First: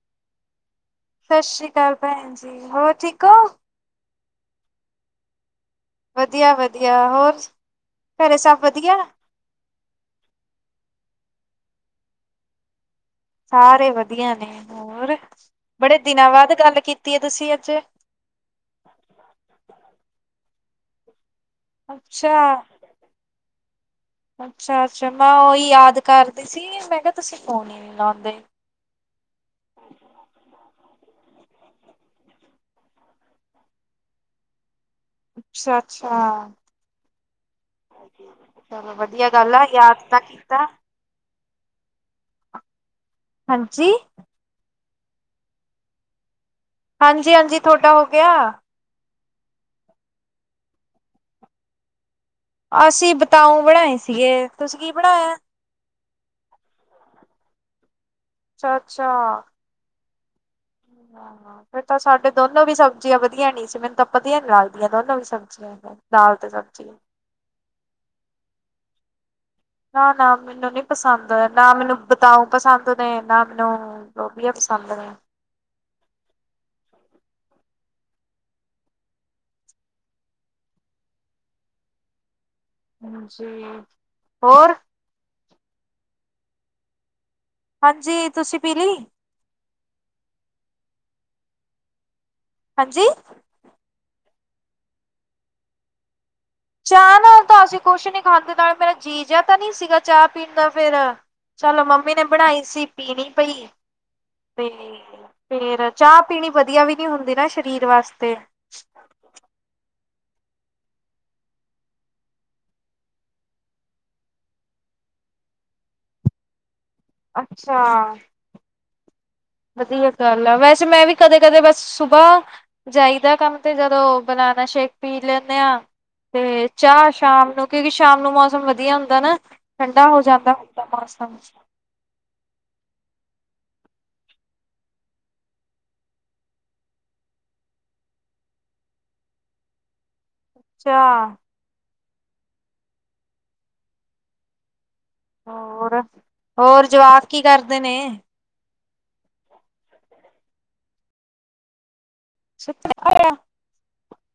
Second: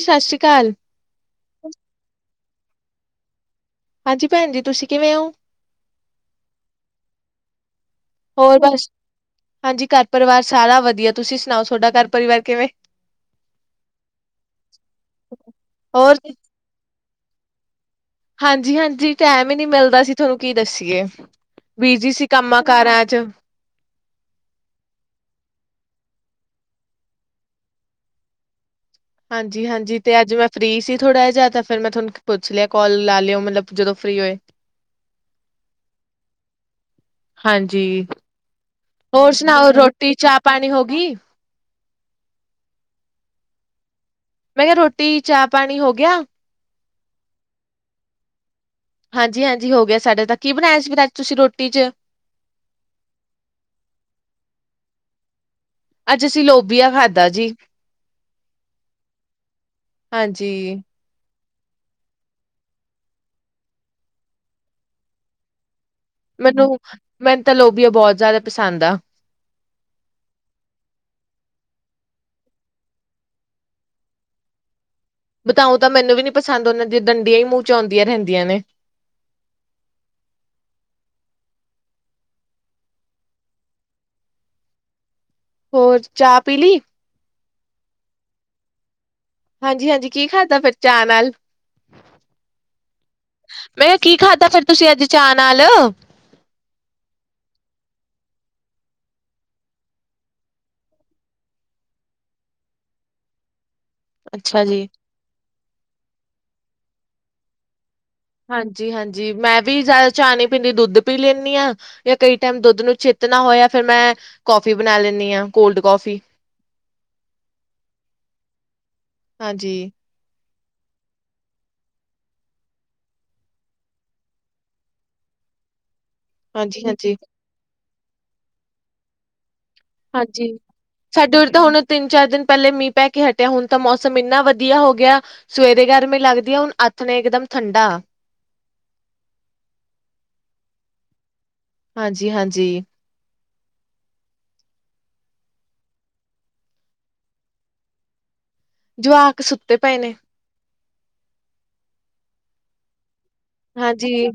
ਸਤਿ ਸ਼੍ਰੀ ਅਕਾਲ, ਸਤਿ ਸ੍ਰੀ ਅਕਾਲ ਭੈਣ ਜੀ ਹੋਰ ਠੀਕ ਹੋ? ਹਾਂਜੀ ਭੈਣ ਜੀ ਤੁਸੀਂ ਕਿਵੇਂ ਹੋਓ? ਵਧੀਆ ਵਧੀਆ ਹੋਰ ਘਰੇ ਹੋਰ ਸਭ ਬਸ ਵਧੀਆ ਹਾਂਜੀ ਘਰ ਪਰਿਵਾਰ ਸਾਰਾ ਵਧੀਆ ਤੁਸੀਂ ਸੁਣਾਓ ਤੁਹਾਡਾ ਘਰ ਪਰਿਵਾਰ ਕਿਵੇਂ? ਸਾਰੇ ਵਧੀਆ ਨੇ ਹੋਰ ਬੜੇ ਹੋਰ ਦਿਨਾਂ ਬਾਅਦ ਗੱਲ ਕੀਤੀ ਹੈ ਤੁਸੀਂ ਅੱਜ? ਹਾਂਜੀ ਹਾਂਜੀ ਟੈਮ ਹੀ ਨਹੀਮਿਲਦਾ ਅਸੀਂ ਤੁਹਾਨੂੰ ਕੀ ਦੱਸੀਏ ਬਿਜੀ ਸੀ ਅਛਾ ਕੰਮਾਂ ਕਾਰਾਂ ਚ ਅੱਛਾ ਅੱਛਾ ਮੈਂ ਉਹੀ ਯਾਦ ਕਰਦੇ ਸੀ ਮੈਂ ਕਿਹਾ ਤੁਸੀਂ ਫਨ ਲਾਉਂਦੇ ਹਾਂਜੀ-ਹਾਂਜੀ ਤੇ ਅੱਜ ਮੈਂ ਫ੍ਰਰੀ ਸੀ ਥੋੜ੍ਹਾ ਜਿਹਾ ਤਾ ਫਿਰ ਮੈਂ ਤੁਹਾਨੂੰ ਪੁੱਛ ਲਿਆ ਕਾਲ ਲਾ ਲਿਓ ਮਤਲਬ ਜਦੋਂ ਫ੍ਰਰੀ ਹੋਏ, ਅੱਛਾ-ਅੱਛਾ, ਹਾਂਜੀ ਵਧੀਆ ਹੋਰ ਗੱਲ ਆ ਸੁਣਾਓ ਯਾਦ ਰੋਟੀ ਤਾਂ ਚਾਹ ਕੀਤਾ ਪਾਣੀ ਹੋ ਗਈ? ਹਾਂਜੀ, ਮੈਂ ਰੋਟੀ ਚਾਹ ਪਾਣੀ ਹੋ ਗਿਆ। ਹਾਂਜੀ-ਹਾਂਜੀ ਥੋਡਾ ਹੋ ਗਿਆ। ਹਾਂਜੀ-ਹਾਂਜੀ ਹੋ ਗਿਆ ਸਾਡੇ ਤਾਂ ਕੀ ਬਣਾਇਆ ਸੀ ਅਜ ਤੁਸੀਂ ਰੋਟੀ ਚ? ਅਸੀਂ ਬਤਾਉ ਬਣਾਏ ਸੀਗੇ ਤੁਸੀਂ ਕੀ ਬਣਾਇਆ। ਅੱਜ ਅਸੀਂ ਲੋਬੀਆ ਖਾਧਾ ਜੀ, ਅੱਛਾ-ਅੱਛਾ, ਹਾਂਜੀ, ਹਾਂ ਫੇਰ ਤਾਂ ਸਾਡੇ ਦੋਨੋਂ ਵੀ ਸਬਜ਼ੀਆਂ ਵਧੀਆ ਨੀ ਸੀ ਮੈਨੂੰ ਤਾਂ ਵਧੀਆ ਨੀ ਲੱਗਦੀਆਂ ਦੋਨੋ ਵੀ ਸਬਜ਼ੀਆਂ, ਦਾਲ ਤੇ ਮੈਨੂੰ ਸਬਜ਼ੀ ਮੈਨ ਤਾਂਲ ਲੋਬੀਆ ਬਹੁਤ ਜ਼ਿਆਦਾ ਪਸੰਦ ਆ, ਨਾ-ਨਾ ਮੈਨੂੰ ਨੀ ਪਸੰਦ ਨਾ ਮੈਨੂੰ ਬਤਾਊ ਪਸੰਦ ਨੇ ਨਾ ਮੈਨੂੰ ਲੋਬੀਆਂ ਪਸੰਦ ਪਸੰਦ ਨੇ ਬਤਾਉ ਤਾਂ ਮੈਨੂੰ ਵੀ ਨੀ ਪਸੰਦ ਉਹਨਾਂ ਦੀਆਂ ਡੰਡੀਆਂ ਹੀ ਮੂੰਹ ਚ ਆਉਂਦੀਆਂ ਰਹਿੰਦੀਆਂ ਨੇ, [unintelligible] ਹਾਂਜੀ ਹੋਰ, ਹੋਰ ਚਾਹ ਪੀਲੀ? ਹਾਂਜੀ, ਤੁਸੀਂ ਪੀਲੀ? ਹਾਂਜੀ-ਹਾਂਜੀ, ਕੀ ਖਾਦਾ ਫੇਰ ਚਾਅ ਨਾਲ? ਹਾਂਜੀ, ਮੈਂ ਕਿਹਾ ਕੀ ਖਾਧਾ ਫਿਰ ਤੁਸੀਂ ਅੱਜ ਚਾਅ ਨਾਲ ਕੀ ਖਾਦਾ, ਚਾਹ ਨਾਲ ਤਾਂ ਅਸੀਂ ਕੁਛ ਨੀ ਖਾਂਦੇ ਨਾਲੇ ਮੇਰਾ ਜੀ ਜਿਹਾ ਤਾਂ ਨਹੀਂ ਸੀਗਾ ਚਾਹ ਪੀਣ ਦਾ ਫੇਰ ਚਲੋ ਮੰਮੀ ਨੇ ਬਣਾਈ ਸੀ ਪੀਣੀ ਪਈ ਅੱਛਾ ਤੇ ਜੀ। ਫੇਰ ਚਾਹ ਪੀਣੀ ਵਧੀਆ ਵੀ ਨੀ ਹੁੰਦੀ ਨਾ ਸਰੀਰ ਵਾਸਤੇ ਹਾਂਜੀ-ਹਾਂਜੀ ਮੈਂ ਵੀ ਜ਼ਿਆਦਾ, ਚਾਹ ਨੀ ਪੀਂਦੀ ਦੁੱਧ ਪੀ ਲੈਂਦੀ ਹਾਂ ਜਾਂ ਕਈ ਟਾਈਮ ਦੁੱਧ ਨੂੰ ਚੇਤਣਾ ਹੋਇਆ ਫਿਰ ਮੈਂ ਕੌਫੀ ਬਣਾ ਲੈਂਦੀ। ਆ ਕੋਲਡ ਕੌਫੀ, ਅੱਛਾ, ਹਾਂਜੀ, ਵਧੀਆ ਗੱਲ ਆ ਵੈਸੇ, ਅ ਮੈਂ ਵੀ ਕਦੇ ਕਦੇ ਬਸ ਸੁਬਾਹ ਜਾਈਦਾ ਕੰਮ ਤੇ ਜਦੋਂ ਬਨਾਨਾ ਸ਼ੇਕ ਪੀ ਲੈਂਦੇ ਹਾਂ, ਤੇ ਚਾਹ ਹਾਂਜੀ-ਹਾਂਜੀ, ਹਾਂਜੀ। ਸ਼ਾਮ ਨੂੰ ਕਿਉਂਕਿ ਸ਼ਾਮ ਨੂੰ ਮੌਸਮ ਵਧੀਆ ਹੁੰਦਾ ਨਾ, ਠੰਡਾ ਹੋ ਹਾਂਜੀ ਜਾਂਦਾ ਹੁੰਦਾ ਮੌਸਮ ਸਾਡੇ ਵਰ ਤਾਂ ਹੁਣ ਤਿੰਨ ਚਾਰ ਦਿਨ ਪਹਿਲੇ ਮੀਂਹ ਪੈ ਕੇ ਹਟਿਆ ਹੁਣ, ਤਾਂ ਮੌਸਮ ਇੰਨਾ ਵਧੀਆ ਹੋ ਗਿਆ ਸਵੇਰੇ ਗਰਮ ਲੱਗਦੀ ਆ ਹੁਣ ਆਥਣੇ ਨੇ ਇਕਦਮ ਠੰਡਾ, ਅੱਛਾ, ਹਾਂਜੀ-ਹਾਂਜੀ, ਹੋਰ-ਹੋਰ, ਜਵਾਕ ਕੀ ਕਰਦੇ ਨੇ? ਜਵਾਕ ਸੁੱਤੇ ਪਏ ਨੇ, ਸੱ ਹਾਂਜੀ,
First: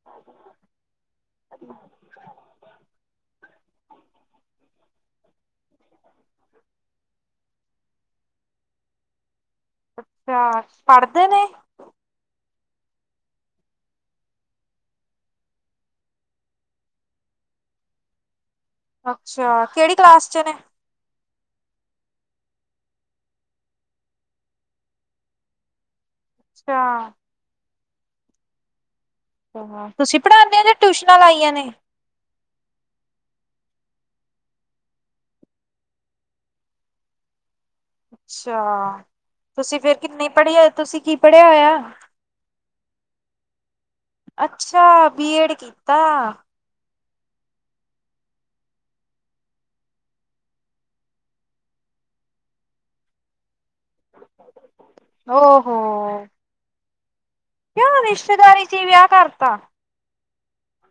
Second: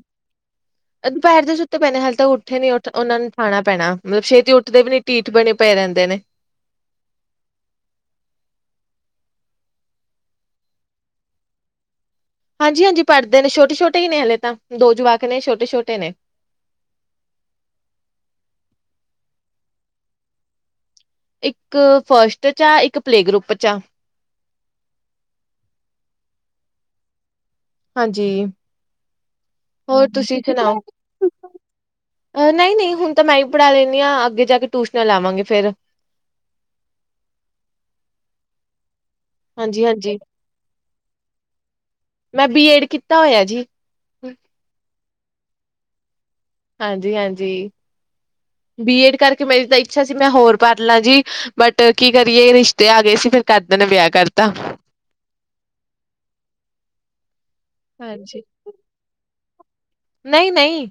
ਦੁਪਹਿਰ ਦੇ ਸੁੱਤੇ ਪੈਣੇ ਹਾਲੇ ਤੱਕ ਉੱਠੇ ਨੀ ਉਹਨਾ ਨੂੰ ਠਾਣਾ ਪੈਣਾ ਮਤਲਬ ਛੇਤੀ ਉਠ ਦੇ ਵੀ ਨੀ ਡਿਠ ਬਣੇ ਪਏ ਰਹਿੰਦੇ ਨੇ ਅੱਛਾ ਪੜ੍ਹਦੇ ਨੇ, ਹਾਂਜੀ-ਹਾਂਜੀ ਪੜ੍ਹਦੇ ਨੇ ਛੋਟੇ-ਛੋਟੇ ਹੀ ਨੇ ਹਲੇ ਤਾਂ ਦੋ ਜਵਾਕ ਨੇ ਛੋਟੇ-ਛੋਟੇ ਨੇ, ਅੱਛਾ, ਕਿਹੜੀ ਕਲਾਸ ਚ ਨੇ ਇੱਕ ਫਸਟ ਚ ਆ ਇੱਕ ਪਲੇ ਗਰੁੱਪ ਚ ਆ। ਅੱਛਾ ਹਾਂਜੀ ਹੋਰ ਤੁਸੀਂ ਪੜ੍ਹਾਉਦੇ ਹੋ ਜਾਂ ਸੁਣਾਓ। ਟਿਊਸ਼ਨਾਂ ਲਾਈਆਂ ਨੇ। ਨਹੀਂ ਨਹੀਂ ਹੁਣ ਤਾਂ ਮੈਂ ਵੀ ਪੜ੍ਹਾ ਲੈਂਦੀ ਹਾਂ ਅੱਗੇ ਜਾ ਕੇ ਟਿਊਸ਼ਨਾਂ ਲਾਵਾਂਗੇ ਫਿਰ ਅੱਛਾ ਤੁਸੀਂ ਹਾਂਜੀ ਫਿਰ ਹਾਂਜੀ। ਕਿੰਨੀ ਪੜ੍ਹੀ ਤੁਸੀਂ ਕੀ ਪੜ੍ਹਿਆ ਹੋਇਆ? ਮੈਂ ਬੀਏਡ ਕੀਤਾ ਹੋਇਆ ਜੀ। ਅੱਛਾ ਬੀ ਏਡ ਕੀਤਾ। ਹਾਂਜੀ ਹਾਂਜੀ ਬੀਏਡ ਕਰਕੇ ਮੇਰੀ ਤਾਂ ਇੱਛਾ ਸੀ ਮੈਂ ਹੋਰ ਪੜ੍ਹ ਲਾਂ ਜੀ ਬਟ ਕੀ ਕਰੀਏ ਰਿਸ਼ਤੇ ਆ ਗਏ ਸੀ ਫਿਰ ਘਰ ਦਿਆਂ ਨੇ ਵਿਆਹ ਕਰਤਾ। ਓਹੋ ਕਿਉਂ ਰਿਸ਼ਤੇਦਾਰੀ ਚ ਵਿਆਹ ਕਰਤਾ। ਨਹੀਂ ਨਹੀਂ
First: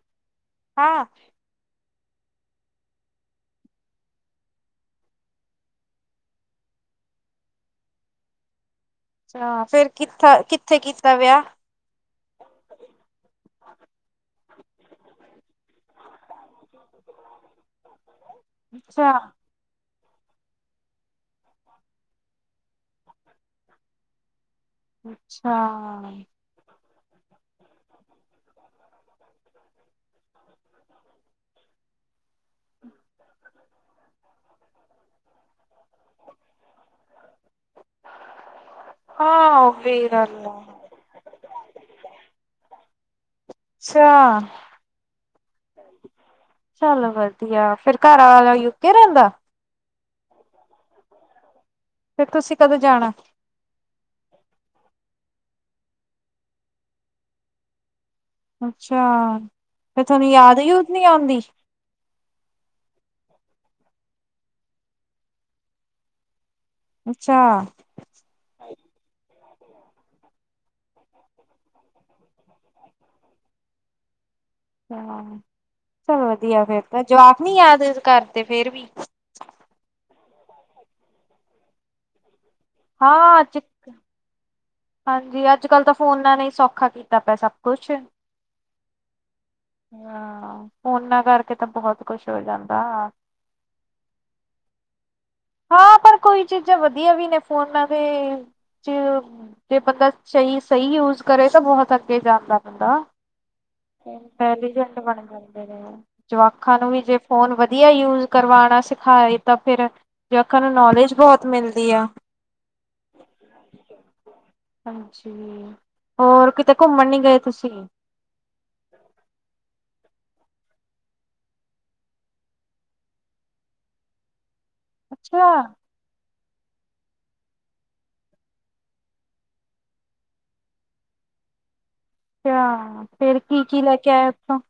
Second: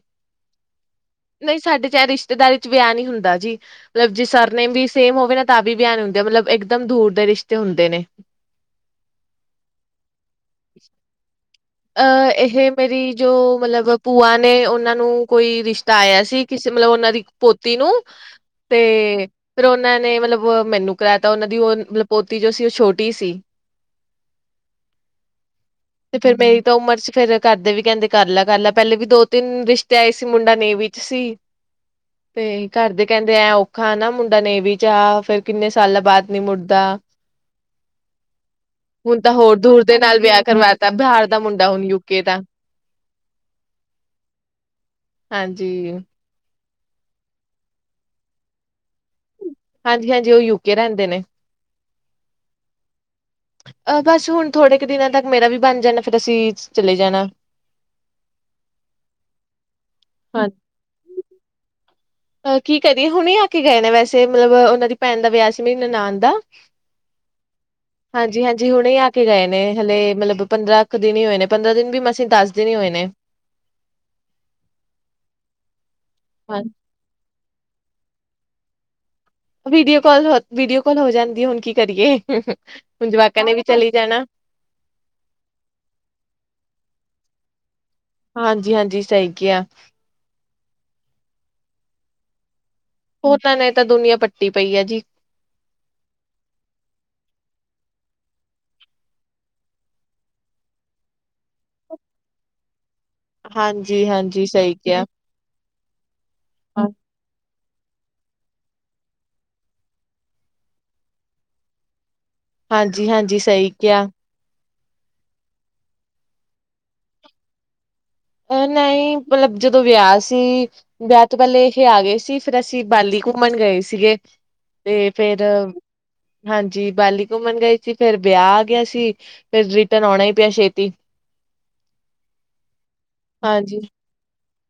ਹਾਂ ਨਹੀਂ ਸਾਡੇ ਚ ਏ ਰਿਸ਼ਤੇਦਾਰੀ ਚ ਵਿਆਹ ਨਹੀਂ ਹੁੰਦਾ ਜੀ ਮਤਲਬ ਜੇ ਸਰ ਨੇਮ ਵੀ ਸੇਮ ਹੋਵੇ ਨਾ ਤਾਂ ਵੀ ਵਿਆਹ ਨਹੀਂ ਹੁੰਦਾ। ਮਤਲਬ ਇਕ ਦਮ ਦੂਰ ਦੇ ਰਿਸ਼ਤੇ ਹੁੰਦੇ ਨੇ। ਅੱਛਾ ਫਿਰ ਕਿੱਥਾ ਕਿੱਥੇ ਕੀਤਾ ਵਿਆਹ? ਅਹ ਇਹ ਮੇਰੀ ਜੋ ਮਤਲਬ ਭੂਆ ਨੇ ਉਹਨਾਂ ਨੂੰ ਕੋਈ ਰਿਸ਼ਤਾ ਆਇਆ ਸੀ ਕਿਸੇ ਮਤਲਬ ਉਹਨਾਂ ਦੀ ਪੋਤੀ ਨੂੰ ਤੇ ਅੱਛਾ ਫਿਰ ਉਹ ਉਹਨਾਂ ਨੇ ਮਤਲਬ ਮੈਨੂੰ ਕਰਾਇਆ ਤਾ ਉਹਨਾਂ ਦੀ ਉਹ ਮਤਲਬ ਪੋਤੀ ਜੋ ਸੀ ਉਹ ਛੋਟੀ ਸੀ। ਅੱਛਾ ਤੇ ਫੇਰ ਮੇਰੀ ਉਮਰ ਚ ਫੇਰ ਘਰਦੇ ਵੀ ਕਹਿੰਦੇ ਕਰ ਲੈ ਕਰਲੈ ਪਹਿਲੇ ਵੀ ਦੋ ਤਿੰਨ ਰਿਸ਼ਤੇ ਆਏ ਸੀ ਮੁੰਡਾ ਨੇਵੀ ਚ ਸੀ। ਤੇ ਘਰਦੇ ਕਹਿੰਦੇ ਐ ਔਖਾ ਨਾ ਮੁੰਡਾ ਨੇਵੀ ਚ ਆ ਫੇਰ ਕਿੰਨੇ ਸਾਲਾਂ ਬਾਅਦ ਨੀ ਮੁੜਦਾ ਹੁਣ ਤਾਂ ਹੋਰ ਹਾਂ ਉਹ ਦੂਰ ਦੇ ਵੀ ਨਾਲ ਵਿਆਹ ਗੱਲ ਆ ਕਰਵਾਤਾ ਬਿਹਾਰ ਦਾ ਮੁੰਡਾ ਹੁਣ ਯੂਕੇ ਦਾ ਅੱਛਾ ਹਾਂਜੀ। ਚੱਲੋ ਵਧੀਆ ਫੇਰ ਘਰ ਵਾਲਾ ਯੁਕੇ ਰਹਿੰਦਾ? ਹਾਂਜੀ ਹਾਂਜੀ ਉਹ ਯੂਕੇ ਰਹਿੰਦੇ ਨੇ। ਫਿਰ ਤੁਸੀਂ ਕਦੋਂ ਜਾਣਾ? ਅਹ ਬਸ ਹੁਣ ਥੋੜੇ ਕੁ ਦਿਨਾਂ ਤੱਕ ਮੇਰਾ ਵੀ ਬਣ ਜਾਣਾ ਫਿਰ ਅਸੀਂ ਚਲੇ ਜਾਣਾ, ਅੱਛਾ ਫੇਰ ਤੁਹਾਨੂੰ ਯਾਦ ਯੂਦ ਨੀ ਆਉਂਦੀ। ਅਹ ਕੀ ਕਰੀਏ ਹੁਣੇ ਆ ਕੇ ਗਏ ਨੇ ਵੈਸੇ ਮਤਲਬ ਉਹਨਾਂ ਦੀ ਭੈਣ ਦਾ ਵਿਆਹ ਸੀ ਮੇਰੀ ਨਨਾਨ ਦਾ, ਅੱਛਾ ਹਾਂਜੀ ਹਾਂਜੀ ਹੁਣੇ ਆ ਕੇ ਗਏ ਨੇ ਹਲੇ ਮਤਲਬ ਪੰਦਰਾਂ ਇੱਕ ਦਿਨ ਹੀ ਹੋਏ ਨੇ ਪੰਦਰਾਂ ਦਿਨ ਵੀ ਮਸਾਂ ਹੀ ਦੱਸ ਦਿਨ ਹੀ ਹੋਏ ਨੇ। ਹਾਂ ਚੱਲ ਵਧੀਆ ਫਿਰ ਤਾਂ ਜਵਾਕ ਨੀ ਯਾਦ ਕਰਦੇ ਫੇਰ ਵੀ ਵੀਡੀਓ ਕਾਲ ਹੋ ਵੀਡੀਓ ਕਾਲ ਹੋ ਜਾਂਦੀ ਹੈ ਹੁਣ ਕੀ ਕਰੀਏ ਹੁਣ ਹਾਂ, ਜਵਾਕਾਂ ਨੇ ਅੱਜ ਵੀ ਚਲੀ ਜਾਣਾ ਹਾਂਜੀ, ਅੱਜ ਕੱਲ੍ਹ ਤਾਂ ਫੋਨਾਂ ਨੇ ਸੌਖਾ ਕੀਤਾ ਪਿਆ ਸਭ ਕੁਛ ਹਾਂਜੀ ਹਾਂਜੀ ਸਹੀ ਕਿਹਾ ਹਾਂ ਫੋਨਾਂ ਕਰਕੇ ਤਾਂ ਬਹੁਤ ਕੁਛ ਹੋ ਜਾਂਦਾ। ਫੋਨਾਂ ਨੇ ਤਾਂ ਨਹੀਂ ਤਾਂ ਦੁਨੀਆਂ ਪੱਟੀ ਪਈ ਆ ਜੀ। ਹਾਂ ਪਰ ਕੋਈ ਚੀਜ਼ਾਂ ਵਧੀਆ ਵੀ ਨੇ ਫੋਨਾਂ ਤੇ ਜੇ ਬੰਦਾ ਸਹੀ ਸਹੀ ਯੂਜ ਕਰੇ ਤਾਂ ਬਹੁਤ ਅੱਗੇ ਜਾਂਦਾ ਬੰਦਾ। ਹਾਂਜੀ ਹਾਂਜੀ ਸਹੀ ਇੰਟੈਲੀਜੈਂਟ ਕਿਹਾ। ਬਣ ਜਾਂਦੇ ਨੇ ਜਵਾਕਾਂ ਨੂੰ ਵੀ ਜੇ ਫੋਨ ਵ ਵਧੀਆ ਯੂਜ ਕਰਵਾਉਣਾ ਸਿਖਾਏ ਤਾਂ ਫਿਰ ਜੁਆਕਾਂ ਨੂੰ ਨੌਲੇਜ ਬਹੁਤ ਮਿਲਦੀ ਆ। ਹਾਂਜੀ ਹਾਂਜੀ ਸਹੀ ਕਿਹਾ ਹਾਂਜੀ ਹੋਰ ਕਿਤੇ ਘੁੰਮਣ ਨਹੀਂ ਗਏ ਤੁਸੀਂ? ਇਹ ਨਹੀਂ ਮਤਲਬ ਜਦੋਂ ਵਿਆਹ ਸੀ। ਅਸੀਂ ਵਿਆਹ ਤੋਂ ਪਹਿਲੇ ਇਹ ਆ ਗਏ ਸੀ ਫਿਰ ਅਸੀਂ ਬਾਲੀ ਘੁੰਮਣ ਗਏ ਸੀਗੇ। ਤੇ ਫੇਰ ਅੱਛਾ, ਹਾਂਜੀ ਬਾਲੀ ਘੁੰਮਣ ਗਏ ਸੀ ਫਿਰ ਵਿਆਹ ਆ ਗਿਆ ਸੀ ਫੇਰ ਰਿਟਰਨ ਆਉਣਾ ਹੀ ਪਿਆ ਛੇਤੀ। ਅੱਛਾ ਫੇਰ ਕੀ ਕੀ ਲੈ ਕੇ ਆਇਆ ਉਥੋਂ?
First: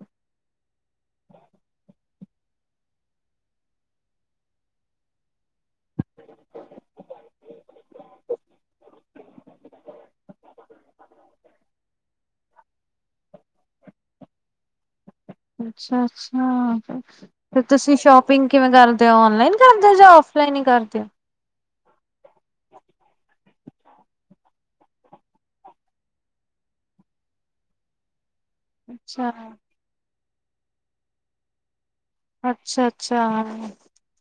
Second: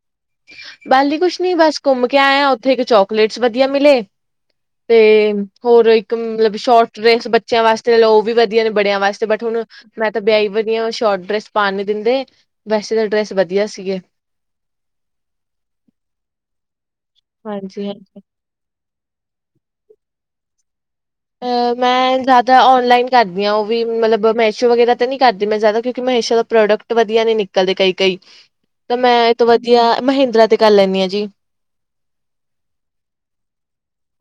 ਬੱਲੀ ਕੁਛ ਨੀ ਬਸ ਘੁੰਮ ਕੇ ਆਏਆ ਉੱਥੇ ਇੱਕ ਚੋਕਲੇਟਸ ਵਧੀਆ ਮਿਲੇ, ਤੇ ਹੋਰ ਇੱਕ ਮਤਲਬ ਸ਼ੋਰਟ ਡੇਸ ਬੱਚਿਆਂ ਵਾਸਤੇ ਉਹ ਵੀ ਵਧੀਆ ਨੇ ਬੜਿਆਂ ਵਾਸਤੇ ਬਟ ਹੁਣ, ਮੈਂ ਤਾਂ ਵਿਆਹੀ ਵਰੀ ਆ ਸ਼ੋਟ ਡਰੈਸ ਪਾਣ ਨੀ ਦਿੰਦੇ ਵੈਸੇ ਤਾਂ ਡਰੈਸ ਵਧੀਆ ਸੀਗੀਆ। [inaudible] ਅੱਛਾ-ਅੱਛਾ ਫੇਰ ਹਾਂਜੀ ਤੁਸੀਂ ਹਾਂਜੀ ਸ਼ੋਪਿੰਗ ਕਿਵੇਂ ਕਰਦੇ? ਤੇ ਔਨਲਾਈਨ ਕਰਦੇ ਜਾਂ ਫਲਾਈਨ ਹੀ ਕਰਦੇ ਆ? ਮੈਂ ਜ਼ਿਆਦਾ ਔਨਲਾਈਨ ਕਰਦੀ ਹਾਂ, ਵੀ ਮਤਲਬ ਮੈਸ਼ੋ ਵਗੈਰਾ ਤਾਂ ਨੀ ਕਰਦੀ ਮੈਂ ਜ਼ਿਆਦਾ ਕਿਉਂਕਿ ਮਹੇਸ਼ਾ ਦਾ ਪ੍ਰੋਡਕਟ ਵਧੀਆ ਨੀ ਨਿਕਲਦੇ ਕਈ ਕਈ, ਤਾਂ ਮੈਂ ਅੱਛਾ, ਇਹ ਤੋਂ ਵਧੀਆ ਮਹਿੰਦਰਾ ਤੇ ਕਰ ਲੈਂਦੀ ਹਾਂ ਜੀ, ਅੱਛਾ-ਅੱਛਾ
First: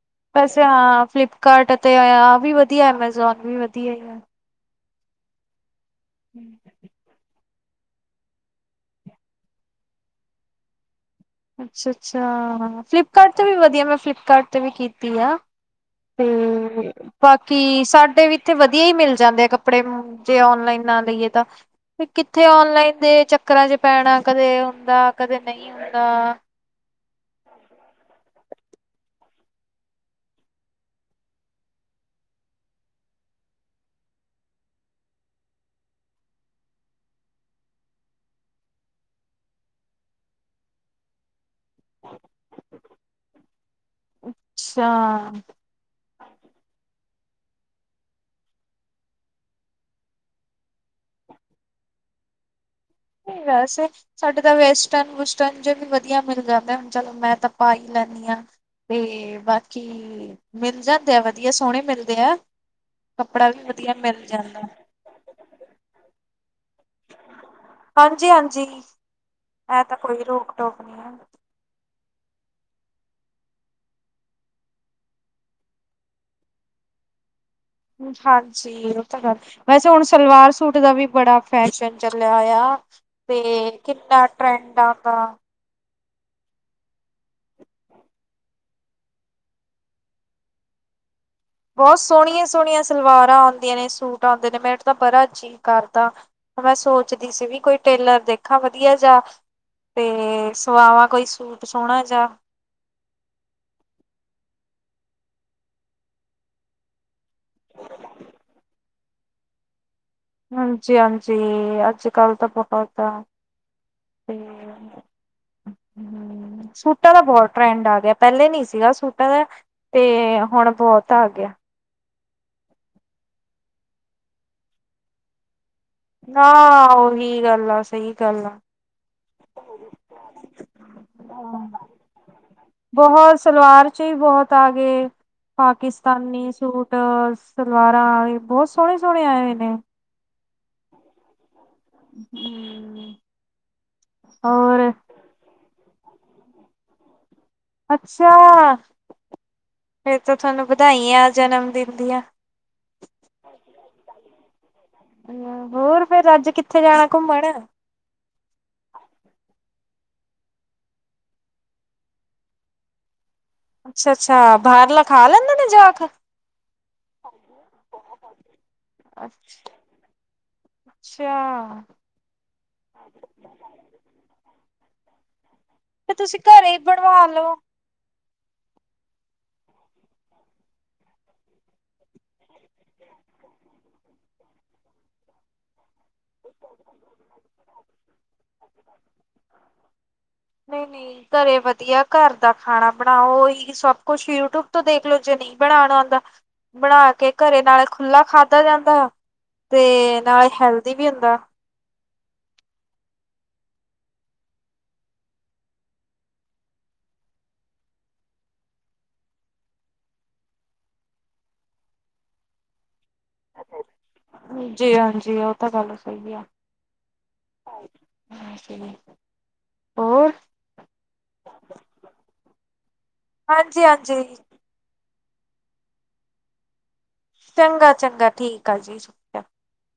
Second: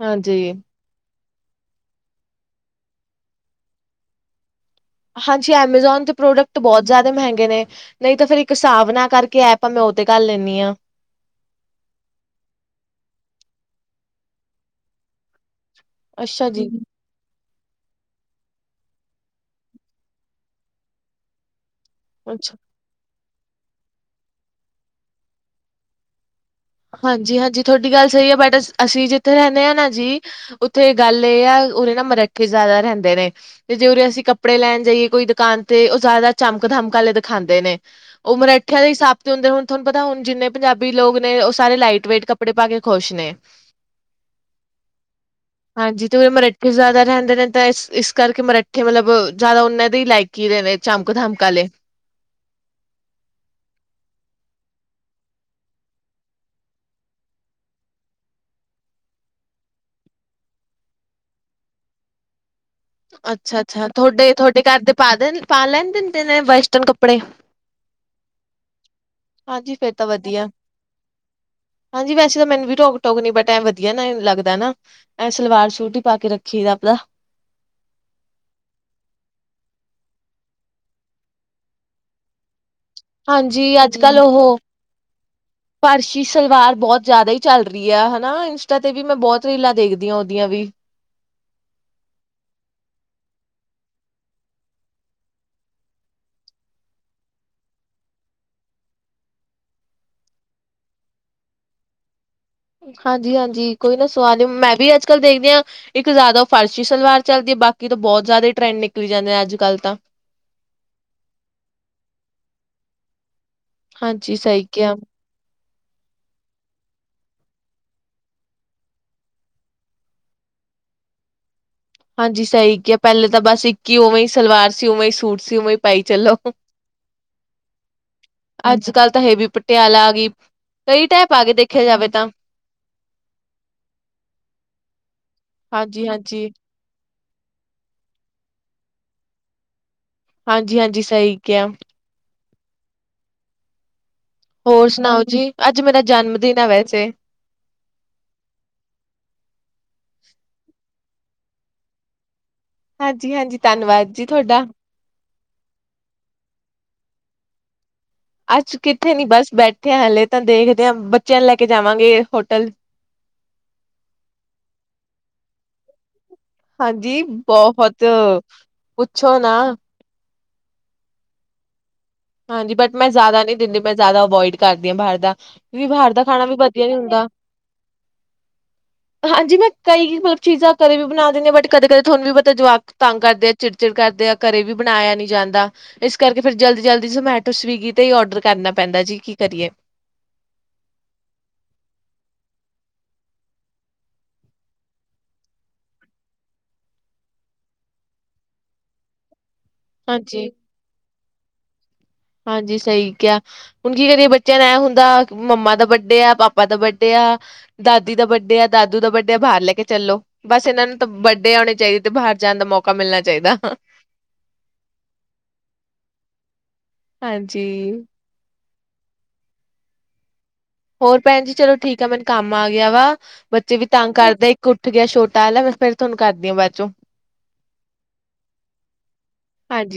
ਹਾਂਜੀ ਵੈਸੇ ਹਾਂ ਫਲਪ ਕਾਰਟ ਅਤੇ ਆਹ ਵੀ ਵਧੀਆ ਐਮਾਜ਼ੋਨ ਵੀ ਵਧੀਆ ਆ। ਹਾਂਜੀ ਐਮਾਜ਼ੋਨ ਤੇ ਪ੍ਰੋਡਕਟ ਬਹੁਤ ਜ਼ਿਆਦਾ ਮਹਿੰਗੇ ਨੇ ਨਹੀਂ ਤਾਂ ਫੇਰ ਇੱਕ ਹਿਸਾਬ ਨਾਲ ਕਰਕੇ ਆ ਆਪਾਂ ਮੈਂ ਉਹ ਤੇ ਕਰ ਲੈਂਦੀ ਹਾਂ ਅੱਛਾ-ਅੱਛਾ ਹਾਂ ਫਲਿੱਪਕਾਰਟ 'ਤੇ ਵੀ ਵਧੀਆ ਮੈਂ ਫਲਿੱਪਕਾਰਟ 'ਤੇ ਵੀ ਕੀਤੀ ਆ। ਅੱਛਾ ਜੀ, ਕਿ ਸਾਡੇ ਵੀ ਇੱਥੇ ਵਧੀਆ ਹੀ ਮਿਲ ਜਾਂਦੇ ਆ ਕੱਪੜੇ ਜੇ ਔਨਲਾਈਨ ਨਾ ਲਈਏ ਤਾਂ, ਤੇ ਕਿੱਥੇ ਅੱਛਾ ਔਨਲਾਈਨ ਦੇ ਚੱਕਰਾਂ ਚ ਪੈਣਾ ਕਦੇ ਹੁੰਦਾ ਕਦੇ ਨਹੀਂ ਹੁੰਦਾ। ਹਾਂਜੀ-ਹਾਂਜੀ ਤੁਹਾਡੀ ਗੱਲ ਸਹੀ ਆ ਬਟ ਅਸੀਂ ਜਿੱਥੇ ਰਹਿੰਦੇ ਹਾਂ ਨਾ ਜੀ ਉੱਥੇ ਗੱਲ ਇਹ ਆ। ਨਾ ਮਰੱਖੇ ਜਿਆਦਾ ਰਹਿੰਦੇ ਨੇ ਤੇ ਜੇ ਉਹਦੇ ਅਸੀਂ ਕੱਪੜੇ ਲੈਣ ਜਾਈਏ ਕੋਈ ਦੁਕਾਨ ਤੇ ਉਹ ਜ਼ਿਆਦਾ ਚਮਕ ਦਮਕ ਕੇ ਦਿਖਾਉਂਦੇ ਨੇ ਉਹ ਮਰਾਠਿਆਂ ਦੇ ਹੀ ਸਾਬ ਤੇ ਹੁੰਦੇ ਹੁਣ ਤੁਹਾਨੂੰ ਪਤਾ ਹੁਣ ਜਿੰਨੇ ਪੰਜਾਬੀ ਲੋਕ, ਨੇ ਉਹ ਸਾਰੇ ਲਾਈਟ ਵੇਟ ਕੱਪੜੇ ਪਾ ਕੇ ਖ਼ੁਸ਼ ਨੇ, ਅੱਛਾ। ਹਾਂਜੀ ਤੇ ਉਰੇ ਮਰੱਠੇ ਜ਼ਿਆਦਾ ਰਹਿੰਦੇ ਨੇ ਤਾਂ ਇਸ ਇਸ ਕਰਕੇ ਮਰੱਠੇ ਮਤਲਬ ਜ਼ਿਆਦਾ ਉਹਨਾਂ ਦੇ ਲਾਇਕ ਹੀ ਨੇ ਚਮਕ ਧਮਕ ਆਲੇ [unintelligible] ਵੈਸੇ ਸਾਡੇ ਤਾਂ ਵੈਸਟਰਨ ਵਸਟਰਨ ਜੇ ਵੀ ਵਧੀਆ ਮਿਲ ਜਾਂਦਾ ਹੁਣ ਚਲੋ ਮੈਂ ਤਾਂ ਪਾਈ ਲ ਤੇ ਬਾਕੀ ਮਿਲ ਜਾਂਦੇ ਆ ਵਧੀਆ ਸੋਹਣੇ ਮਿਲਦੇ ਆ। ਕੱਪੜਾ ਵੀ ਅੱਛਾ-ਅੱਛਾ, ਵਧੀਆ ਮਿਲ ਤੁਹਾਡੇ ਤੁਹਾਡੇ ਜਾਂਦਾ ਘਰ ਦੇ ਪਾ ਪਾ ਲੈਣ ਦਿੰਦੇ ਨੇ ਵੈਸਟਰਨ ਕੱੜ ਹਾਂਜੀ-ਹਾਂਜੀ ਹਾਂਜੀ ਇਹ ਫੇਰ ਤਾਂ ਕੋਈ ਵਧੀਆ ਰੋਕ ਟੋਕ ਨਹੀਂ ਹੈ। ਹਾਂਜੀ ਵੈਸੇ ਤਾਂ ਮੈਨੂੰ ਵੀ ਰੋਕ ਟੋਕ ਨੀ ਬਟ ਐਂ ਵਧੀਆ ਨਾ ਲੱਗਦਾ ਨਾ ਐਂ ਸਲਵਾਰ ਸੂਟ ਹੀ ਪਾ ਕੇ ਰੱਖੀ ਦਾ ਆਪਦਾ। ਹ ਹਾਂਜੀ ਉਹ ਤਾਂ ਗੱਲ ਵੈਸੇ ਹੁਣ ਸਲਵਾਰ ਸੂਟ ਦਾ ਵੀ ਬੜਾ ਫੈਸ਼ਨ ਚੱਲਿਆ ਹੋਇਆ। ਤੇ ਹਾਂਜੀ ਕਿੰਨਾ ਟਰੈਂਡ ਆਦਾ, ਪਰਸ਼ੀ ਸਲਵਾਰ ਬਹੁਤ ਜ਼ਿਆਦਾ ਹੀ ਚੱਲ ਰਹੀ ਹੈ ਹਨਾ ਇੰਸਟਾ ਤੇ ਵੀ ਮੈਂ ਬਹੁਤ ਰੀਲਾਂ ਦੇਖਦੀ ਹਾਂ ਉਹਦੀਆਂ ਵੀ, ਹ ਬਹੁਤ ਸੋਹਣੀਆਂ ਸੋਹਣੀਆਂ ਸਲਵਾਰਾਂ ਆਉਂਦੀਆਂ ਨੇ ਸੂਟ ਆਉਂਦੇ ਨੇ ਮੈਂ ਤਾਂ ਬੜਾ ਚੀਅ ਕਰਦਾ ਮੈਂ ਸੋਚਦੀ ਸੀ ਵੀ ਕੋਈ ਟੇਲਰ ਦੇਖਾਂ ਵਧੀਆ ਜਾ, ਤੇ ਸਵਾਵਾਂ ਕੋਈ ਸੂਟ ਸੋਹਣਾ ਜਾ, ਹਾਂਜੀ-ਹਾਂਜੀ ਕੋਈ ਨਾ ਸਵਾਦ ਨਹੀਂ ਮੈਂ ਵੀ ਅੱਜ ਕੱਲ ਦੇਖਦੀ ਹਾਂ ਇੱਕ ਜ਼ਿਆਦਾ ਫਰਸ਼ੀ ਸਲਵਾਰ ਚੱਲਦੀ ਐ ਬਾਕੀ ਤੋਂ ਬਹੁਤ ਜ਼ਿਆਦਾ ਹੀ ਟਰੈਂਡ ਨਿਕਲੀ ਜਾਂਦੇ ਆ ਅੱਜ ਕੱਲ੍ਹ ਤਾਂ, ਹਾਂਜੀ-ਹਾਂਜੀ ਅੱਜ-ਕੱਲ ਤਾਂ ਬਹੁਤ ਤੇ ਹਾਂਜੀ ਸਹੀ ਕਿਹਾ। ਹੂੰ [inaudible] ਸੂਟਾਂ ਦਾ ਬਹੁਤ ਟਰੈਂਡ ਆ ਗਿਆ ਪਹਿਲੇ ਨੀ ਸੀਗਾ ਸੂਟਾਂ ਦਾ ਤੇ ਹੁਣ ਬਹੁਤ ਆ ਗਿਆ। ਹਾਂਜੀ ਸਹੀ ਕਿਹਾ ਪਹਿਲੇ ਤਾਂ ਬਸ ਇੱਕ ਹੀ ਉਵੇਂ ਹੀ ਸਲਵਾਰ ਸੀ ਉਵੇਂ ਹੀ ਸੂਟ ਸੀ ਉਵੇਂ ਹੀ ਭਾਈ ਚਲੋ, ਹਾਂ ਉਹੀ ਗੱਲ ਆ ਸਹੀ ਗੱਲ ਆ। ਅੱਜ ਕੱਲ ਤਾਂ ਇਹ ਵੀ ਪਟਿਆਲਾ ਆ ਗਈ ਕਈ ਟਾਈਪ ਆ ਗਏ ਦੇਖਿਆ ਜਾਵੇ ਤਾਂ, ਬਹੁਤ ਸਲਵਾਰ ਚ ਹੀ ਬਹੁਤ ਆ ਗਏ। ਹਾਂਜੀ ਹਾਂਜੀ ਪਾਕਿਸਤਾਨੀ ਸੂਟ ਸਲਵਾਰਾਂ ਬਹੁਤ ਸੋਹਣੇ ਸੋਹਣੇ ਆਏ ਹੋਏ ਨੇ ਹਾਂਜੀ-ਹਾਂਜੀ ਸਹੀ ਕਿਆ ਹੂੰ [unintelligible] ਹੋਰ ਸੁਣਾਓ ਜੀ ਅੱਜ ਮੇਰਾ ਜਨਮ ਦਿਨ ਹੈ ਵੈਸੇ। ਅੱਛਾ- ਫਿਰ ਤਾਂ ਤੁਹਾਨੂੰ ਵਧਾਈਆ ਜਨਮ ਦਿਨ ਦੀਆਂ ਹਾਂਜੀ- ਹਾਂਜੀ ਧੰਨਵਾਦ ਜੀ ਤੁਹਾਡਾ। ਹੋਰ ਫਿਰ ਅੱਜ ਕਿੱਥੇ ਜਾਣਾ ਘੁੰਮਣ? ਅੱਜ ਕਿੱਥੇ ਨੀ ਬਸ ਬੈਠੇ ਬੈਠੇ ਹਲੇ ਤਾਂ ਦੇਖਦੇ ਹਾਂ ਬੱਚਿਆਂ ਨੂੰ ਲੈ ਕੇ ਜਾਵਾਂਗੇ ਹੋਟਲ। ਅੱਛਾ-ਅੱਛਾ ਬਾਹਰਲਾ ਖਾ ਲੈਂਦੇ ਨੇ ਜਵਾਕ? ਹਾਂਜੀ ਬਹੁਤ, ਪੁੱਛੋ ਨਾ। ਅੱਛਾ ਹਾਂਜੀ ਬਟ ਮੈਂ ਜ਼ਿਆਦਾ ਨਹੀਂ ਦਿੰਦੀ ਮੈਂ ਜ਼ਿਆਦਾ ਅਵੋਇਡ ਕਰਦੀ ਹਾਂ ਬਾਹਰ ਦਾ। ਤੇ ਬਾਹਰ ਦਾ ਤੁਸੀਂ ਖਾਣਾ ਵੀ ਘਰੇ ਵਧੀਆ ਨੀ ਬਣਵਾ ਹੁੰਦਾ। ਲਓ। ਹਾਂਜੀ ਮੈਂ ਕਈ ਮਤਲਬ ਚੀਜ਼ਾਂ ਕਦੇ ਵੀ ਬਣਾ ਦਿੰਦੀ ਹਾਂ ਬਟ ਕਦੇ ਕਦੇ ਤੁਹਾਨੂੰ ਵੀ ਪਤਾ ਜਵਾਕ ਤੰਗ ਕਰਦੇ ਆ ਚਿੜਚਿੜ ਕਰਦੇ ਆ ਘਰੇ ਵੀ ਬਣਾਇਆ ਨਹੀ ਜਾਂਦਾ ਇਸ ਕਰਕੇ ਫਿਰ ਜਲਦੀ-ਜਲਦੀ। ਜੋਮੈਟੋ ਸਵਿਗੀ ਤੇ ਹੀ ਆਰਡਰ ਕਰਨਾ ਪੈਂਦਾ ਜੀ ਕੀ ਕਰੀਏ। ਨਹੀਂ- ਨਹੀਂ ਘਰੇ ਵਧੀਆ ਘਰ ਦਾ ਖਾਣਾ ਬਣਾਓ ਹੀ ਸਭ ਕੁਛ ਯੂਟਿਊਬ ਤੋਂ ਦੇਖਲਓ ਜੇ ਨਹੀਂ ਬਣਾਣਾ ਆਉਂਦਾ ਬਣਾ ਕੇ ਘਰੇ ਨਾਲੇ ਖੁੱਲਾ ਖਾਧਾ ਜਾਂਦਾ ਤੇ ਹਾਂਜੀ। ਨਾਲੇ ਹੈਲਥ ਦਾ [unintelligible] ਹਾਂਜੀ ਸਹੀ ਕੇਹਾ ਆ ਹੁਣ ਕੀ ਕਰੀਏ ਬੱਚਿਆਂ ਨੂੰ ਐ ਹੁੰਦਾ ਮੰਮਾ ਦਾ ਬਰਡੇ ਆ ਪਾਪਾ ਦਾ ਬਰਡੇ ਆ ਦਾਦੀ ਦਾ ਬਰੜੇ ਆ, ਦਾਦੂ ਦਾ ਬਰੜੇ ਆ, ਬਾਹਰ ਲੈ ਕੇ ਚੱਲੋ, ਬਸ ਇਹਨਾਂ ਨੂੰ ਤਾਂ ਬਰੜੇ ਆਉਣੇ ਚਾਹੀਦੇ। ਬਾਹਰ ਜਾਣ ਦਾ ਮੌਕਾ ਮਿਲਣਾ। ਚਾਹੀਦਾ ਜੀ, ਹਾਂਜੀ, ਉਹ ਤਾਂ ਗੱਲ ਸਹੀ ਆ। ਹਾਂਜੀ ਹੋਰ ਹੋਰ ਭੈਣ ਜੀ ਚਲੋ ਠੀਕ ਆ ਮੈਨੂੰ ਕੰਮ ਆ ਗਿਆ ਵਾ ਬੱਚੇ ਵੀ ਤੰਗ ਹਾਂਜੀ-ਹਾਂਜੀ ਕਰਦੇ ਇੱਕ ਉੱਠ ਗਿਆ ਛੋਟੇ [inaudible] ਮੈਂ ਫਿਰ ਤੁਹਾਨੂੰ ਕਰਦੀ ਆ ਬਾਅਦ ਚੋਂ ਚੰਗਾ- ਚੰਗਾ ਠੀਕ ਆ ਜੀ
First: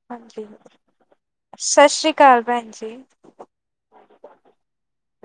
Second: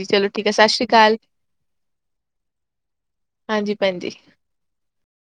ਚਲੋ ਹਾਂਜੀ ਠੀਕ ਹੈ ਸਤਿ ਸ੍ਰੀ ਅਕਾਲ ਸਤਿ ਸ੍ਰੀ ਅਕਾਲ ਭੈਣ ਜੀ [inaudible]